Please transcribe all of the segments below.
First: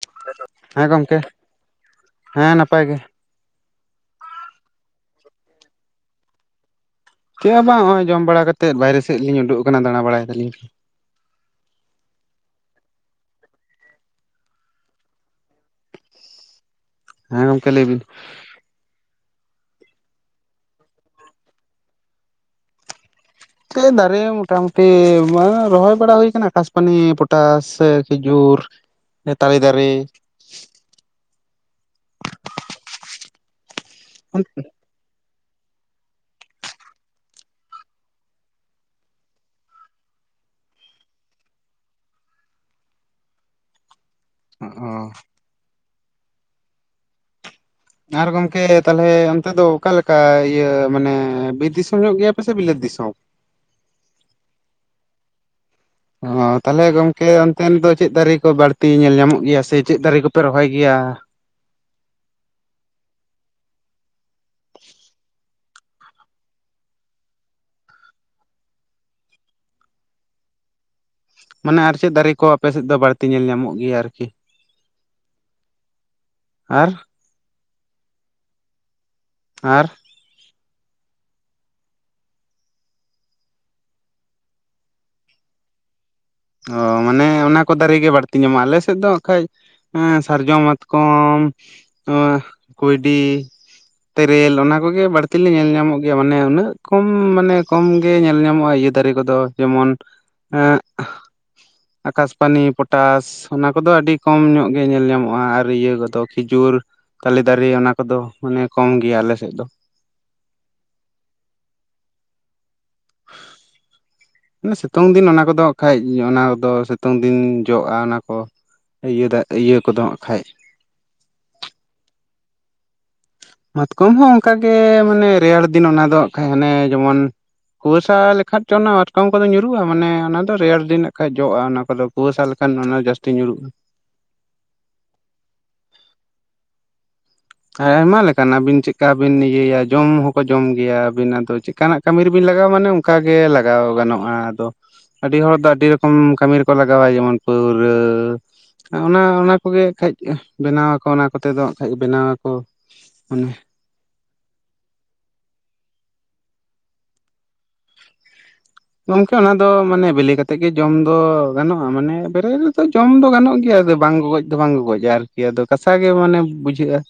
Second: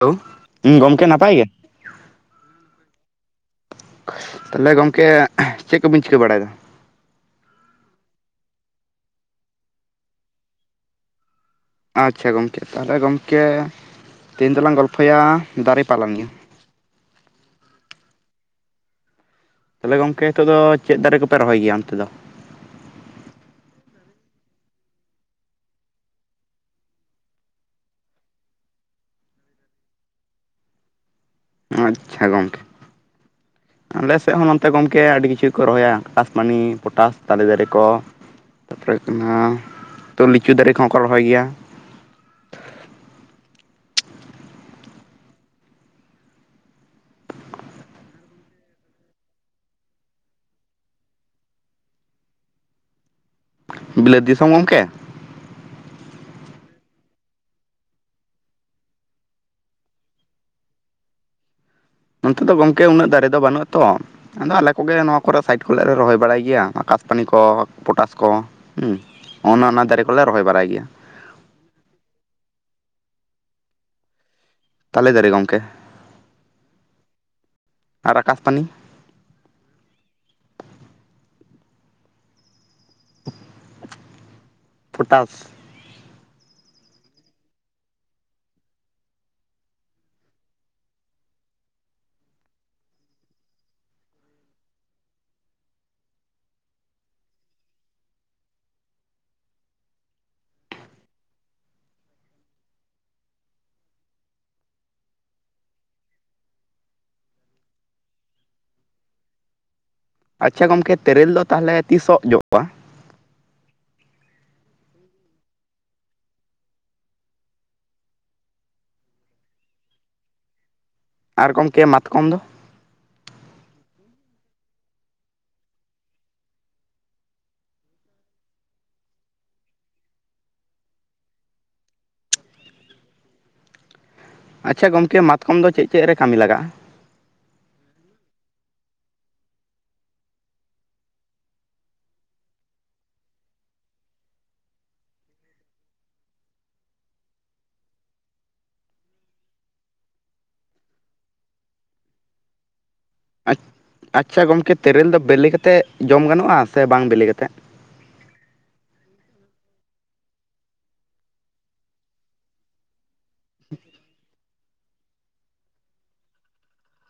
Hello ᱜᱚᱝᱠᱮ ᱱᱟᱯᱟᱭ ᱜᱮ ᱦᱮᱸ ᱱᱟᱯᱟᱭ ᱜᱮ ᱛᱟᱦᱞᱮ ᱜᱚᱝᱠᱮ ᱪᱮᱫ ᱠᱚᱵᱤᱱ ᱪᱤᱠᱟᱹ ᱵᱟᱲᱟᱭᱮᱫᱟ? ᱪᱮᱫ ᱦᱚ ᱵᱟᱝ ᱱᱚᱜ-ᱚᱭ ᱡᱚᱢ ᱵᱟᱲᱟ ᱠᱟᱛᱮᱫ ᱵᱟᱭᱨᱮ ᱥᱮᱫ ᱞᱤᱧ ᱩᱰᱩᱠ ᱟᱠᱟᱱᱟ ᱫᱟᱬᱟ ᱵᱟᱲᱟᱭ ᱫᱟᱞᱤᱧ ᱾ ᱟᱪᱪᱷᱟ ᱜᱚᱢᱠᱮ ᱛᱟᱦᱚᱞᱮ ᱜᱚᱢᱠᱮ ᱛᱮᱦᱮᱧ ᱫᱚᱞᱟᱝ ᱜᱚᱞᱯᱷᱚᱭᱟ ᱫᱟᱨᱮ ᱯᱟᱞᱚᱱᱤᱭᱚ ᱾ ᱦᱮᱸ ᱜᱚᱝᱠᱮ ᱞᱟᱹᱭ ᱵᱤᱱ ᱾ ᱛᱟᱦᱚᱞᱮ ᱜᱚᱝᱠᱮ ᱱᱤᱛᱚᱜ ᱫᱚ ᱪᱮᱫ ᱫᱟᱨᱮ ᱠᱚᱯᱮ ᱨᱚᱦᱚᱭ ᱜᱮᱭᱟ ᱚᱱᱛᱮ ᱫᱚ? ᱫᱟᱨᱮ ᱢᱳᱴᱟᱢᱩᱴᱤ ᱢᱟ ᱨᱚᱦᱚᱭ ᱵᱟᱲᱟ ᱦᱩᱭ ᱟᱠᱟᱱᱟ ᱟᱠᱟᱥᱯᱟᱱᱤ, ᱯᱚᱴᱟᱥ ᱥᱮ ᱠᱷᱤᱡᱩᱨ ᱾ ᱛᱟᱞᱤ ᱫᱟᱨᱮ ᱾ ᱟᱪᱪᱷᱟ ᱜᱚᱝᱠᱮ, ᱟᱞᱮ ᱥᱮᱫ ᱚ ᱦᱚᱸ ᱱᱚᱛᱮ ᱜᱚᱝ ᱜᱚᱢᱠᱮ ᱟᱹᱰᱤ ᱠᱤᱪᱷᱩ ᱠᱚ ᱨᱚᱦᱚᱭᱟ ᱟᱠᱟᱥᱯᱟᱱᱤ, ᱯᱚᱴᱟᱥ, ᱛᱟᱞᱮ ᱫᱟᱨᱮ ᱠᱚ ᱾ ᱛᱟᱯᱚᱨᱮ ᱦᱩᱭᱩᱜ ᱠᱟᱱᱟ ᱛᱚ ᱞᱤᱪᱩ ᱫᱟᱨᱮ ᱠᱚᱦᱚᱸ ᱠᱚ ᱨᱚᱦᱚᱭ ᱜᱮᱭᱟ ᱾ ᱚ ᱾ ᱟᱨ ᱜᱚᱝᱠᱮ ᱛᱟᱦᱚᱞᱮ ᱚᱱᱛᱮ ᱫᱚ ᱚᱠᱟᱞᱮᱠᱟ ᱤᱭᱟᱹ ᱢᱟᱱᱮ ᱵᱤᱨ ᱫᱤᱥᱚᱢ ᱧᱚᱜ ᱜᱮᱭᱟ ᱯᱮ ᱥᱮ ᱵᱤᱞᱟᱹᱛ ᱫᱤᱥᱚᱢ? ᱵᱤᱞᱟᱹᱛ ᱫᱤᱥᱚᱢ ᱜᱚᱢᱠᱮ ᱾ ᱚ ᱛᱟᱦᱚᱞᱮ ᱜᱚᱝᱠᱮ ᱚᱱᱛᱮᱱ ᱫᱚ ᱪᱮᱫ ᱫᱟᱨᱮ ᱠᱚ ᱵᱟᱹᱲᱛᱤ ᱧᱮᱞ ᱧᱟᱢᱚᱜ ᱜᱮᱭᱟ ᱥᱮ ᱪᱮᱫ ᱫᱟᱨᱮ ᱠᱚᱯᱮ ᱨᱚᱦᱚᱭ ᱜᱮᱭᱟ? ᱱᱚᱛᱮ ᱫᱚ ᱜᱚᱝᱠᱮ ᱩᱱᱟᱹᱜ ᱫᱟᱨᱮ ᱫᱚ ᱵᱟᱹᱱᱩᱜ-ᱟ ᱛᱚ ᱾ ᱟᱫᱚ ᱟᱞᱮ ᱠᱚᱜᱮ ᱱᱚᱣᱟ ᱠᱚᱨᱮ ᱥᱟᱭᱤᱴ ᱠᱚᱨᱮ ᱞᱮ ᱨᱚᱦᱚᱭ ᱵᱟᱲᱟᱭ ᱜᱮᱭᱟ ᱟᱠᱟᱥᱯᱟᱱᱤ ᱠᱚ, ᱯᱚᱴᱟᱥ ᱠᱚ, ᱦᱩᱸ ᱚᱱ-ᱚᱱᱟ ᱫᱟᱨᱮ ᱠᱚᱞᱮ ᱨᱚᱦᱚᱭ ᱵᱟᱲᱟᱭ ᱜᱮᱭᱟ ᱾ ᱢᱟᱱᱮ ᱟᱨ ᱪᱮᱫ ᱫᱟᱨᱮ ᱠᱚ ᱟᱯᱮ ᱥᱮᱫ ᱫᱚ ᱵᱟᱹᱲᱛᱤ ᱧᱮᱞ ᱧᱟᱢᱚᱜ ᱜᱮᱭᱟ ᱟᱨᱠᱤ? ᱛᱟᱞᱮ ᱫᱟᱨᱮ ᱜᱚᱝᱠᱮ, ᱟᱨ ᱟᱨ ᱟᱠᱟᱥᱯᱟᱱᱤ ᱾ ᱟᱨ ᱯᱚᱴᱟᱥ ᱾ ᱚ ᱢᱟᱱᱮ ᱚᱱᱟ ᱠᱚ ᱫᱟᱨᱮ ᱜᱮ ᱵᱟᱹᱲᱛᱤ ᱧᱟᱢᱚᱜᱼᱟ ᱟᱞᱮ ᱥᱮᱫ ᱫᱚ ᱦᱟᱸᱜ ᱠᱷᱟᱡ ᱦᱮᱸ ᱥᱟᱨᱡᱚᱢ, ᱢᱟᱛᱠᱚᱢ, ᱠᱩᱭᱰᱤ ᱛᱮᱨᱮᱞ ᱚᱱᱟ ᱠᱚᱜᱮ ᱵᱟᱹᱲᱛᱤ ᱞᱮ ᱧᱮᱞ ᱧᱟᱢᱚᱜ ᱜᱮᱭᱟ, ᱢᱟᱱᱮ ᱩᱱᱟᱹᱜ ᱠᱚᱢ ᱢᱟᱱᱮ ᱠᱚᱢ ᱜᱮ ᱧᱮᱞ ᱧᱟᱢᱚᱜᱼᱟ ᱤᱭᱟᱹ ᱫᱟᱨᱮ ᱠᱚᱫᱚ ᱡᱮᱢᱚᱱ ᱮᱸᱜ ᱟᱠᱟᱥᱯᱟᱱᱤ, ᱯᱚᱴᱟᱥ ᱚᱱᱟ ᱠᱚᱫᱚ ᱟᱹᱰᱤ ᱠᱚᱢ ᱧᱚᱜ ᱜᱮ ᱧᱮᱞ ᱧᱟᱢᱚᱜᱼᱟ, ᱟᱨ ᱤᱭᱟᱹ ᱠᱚᱫᱚ ᱠᱷᱤᱡᱩᱨ ᱛᱟᱞᱮ ᱫᱟᱨᱮ ᱚᱱᱟ ᱠᱚᱫᱚ ᱢᱟᱱᱮ ᱠᱚᱢ ᱜᱮᱭᱟ ᱟᱞᱮ ᱥᱮᱫ ᱫᱚ ᱾ ᱟᱪᱪᱷᱟ ᱜᱚᱝᱠᱮ ᱛᱮᱨᱮᱞ ᱫᱚ ᱛᱟᱦᱚᱞᱮ ᱛᱤᱥᱚᱜ ᱡᱚᱜ-ᱟ? [unintelligible] ᱥᱤᱛᱩᱝ ᱫᱤᱱ ᱚᱱᱟ ᱠᱚᱫᱚ ᱦᱟᱸᱜ ᱠᱷᱟᱡ ᱚᱱᱟ ᱠᱚᱫᱚ ᱥᱤᱛᱩᱝ ᱫᱤᱱ ᱡᱚᱜᱼᱟ ᱚᱱᱟ ᱠᱚ ᱾ ᱤᱭᱟᱹ ᱫᱟᱜ ᱤᱭᱟᱹ ᱠᱚᱫ ᱦᱟᱸᱜ ᱠᱷᱟᱡ ᱾ ᱟᱨ ᱜᱚᱢᱠᱮ ᱢᱟᱛᱠᱚᱢ ᱫᱚ? ᱢᱟᱛᱠᱚᱢ ᱦᱚᱸ ᱚᱱᱠᱟᱜ ᱜᱮ ᱢᱟᱱᱮ ᱨᱮᱭᱟᱲ ᱫᱤᱱ ᱚᱱᱟ ᱫᱚ ᱦᱟᱸᱜ ᱠᱷᱟᱡ ᱦᱟᱱᱮ ᱡᱮᱢᱚᱱ ᱠᱩᱣᱟᱹᱥᱟ ᱞᱮᱠᱷᱟᱡ ᱪᱚ ᱚᱱᱟ ᱢᱟᱛᱠᱚᱢ ᱠᱚᱫᱚ ᱧᱩᱨᱩᱜᱼᱟ ᱢᱟᱱᱮ ᱚᱱᱟ ᱫᱚ ᱨᱮᱭᱟᱲ ᱫᱤᱱ ᱱᱟᱜ ᱠᱷᱟᱡ ᱡᱚᱜᱼᱟ ᱚᱱᱟ ᱠᱚᱫᱚ ᱾ ᱠᱩᱣᱟᱹᱥᱟ ᱞᱮᱠᱷᱟᱱ ᱚᱱᱟ ᱡᱟᱹᱥᱛᱤ ᱧᱩᱨᱩᱜᱼᱟ ᱾ ᱟᱪᱪᱷᱟ ᱜᱚᱢᱠᱮ ᱢᱟᱛᱠᱚᱢ ᱫᱚ ᱪᱮᱫ ᱪᱮᱫ ᱨᱮ ᱠᱟᱢᱤ ᱞᱟᱜᱟᱜᱼᱟ? ᱟᱭᱢᱟ ᱞᱮᱠᱟᱱᱟ ᱟᱹᱵᱤᱱ ᱪᱮᱜ-ᱠᱟ ᱵᱤᱱ ᱤᱭᱟᱹᱭᱟ ᱡᱚᱢ ᱦᱚᱸᱠᱚ ᱡᱚᱢ ᱜᱮᱭᱟ ᱟᱹᱵᱤᱱ ᱟᱫᱚ ᱪᱮᱜ ᱠᱟᱱᱟᱜ ᱠᱟᱹᱢᱤ ᱨᱮᱵᱤᱱ ᱞᱟᱜᱟᱣᱟ ᱢᱟᱱᱮ ᱚᱱᱠᱟ ᱜᱮ ᱞᱟᱜᱟᱣ ᱜᱟᱱᱚᱜᱼᱟ ᱟᱫᱚ ᱾ ᱟᱹᱰᱤ ᱦᱚᱲ ᱫᱚ ᱟᱹᱰᱤ ᱨᱚᱠᱚᱢ ᱠᱟᱹᱢᱤ ᱨᱮᱠᱚ ᱞᱟᱜᱟᱣᱟ ᱡᱮᱢᱚᱱ ᱯᱟᱹᱣᱨᱟᱹ ᱚᱱᱟ ᱚᱱᱟ ᱠᱚᱜᱮ ᱠᱷᱟᱡ ᱵᱮᱱᱟᱣ ᱟᱠᱚ ᱚᱱᱟ ᱠᱚᱛᱮ ᱫᱚ ᱦᱟᱸᱜ ᱠᱷᱟᱡ ᱵᱮᱱᱟᱣ ᱟᱠᱚ ᱾ ᱟᱪ ᱟᱪᱪᱷᱟ ᱜᱚᱢᱠᱮ ᱛᱮᱨᱮᱞ ᱫᱚ ᱵᱮᱞᱤ ᱠᱟᱛᱮ ᱡᱚᱢ ᱜᱟᱱᱚᱜᱼᱟ ᱥᱮ ᱵᱟᱝ ᱵᱮᱞᱮ ᱠᱟᱛᱮᱸ? ᱜᱚᱝᱠᱮ ᱚᱱᱟ ᱫᱚ ᱢᱟᱱᱮ ᱵᱮᱞᱤ ᱠᱟᱛᱮᱜ ᱜᱮ ᱡᱚᱢ ᱫᱚ ᱜᱟᱱᱚᱜᱼᱟ ᱢᱟᱱᱮ ᱵᱮᱨᱮᱞ ᱨᱮᱫᱚ ᱡᱚᱢ ᱫᱚ ᱜᱟᱱᱚᱜ ᱜᱮᱭᱟ ᱟᱫᱚ ᱵᱟᱝ ᱜᱚᱜᱚᱡ ᱫᱚ ᱵᱟᱝ ᱜᱚᱜᱚᱡ-ᱟ ᱟᱨᱠᱤ ᱟᱫᱚ ᱠᱟᱥᱟ ᱜᱮ ᱢᱟᱱᱮ ᱵᱩᱡᱷᱟᱹᱜᱼᱟ ᱾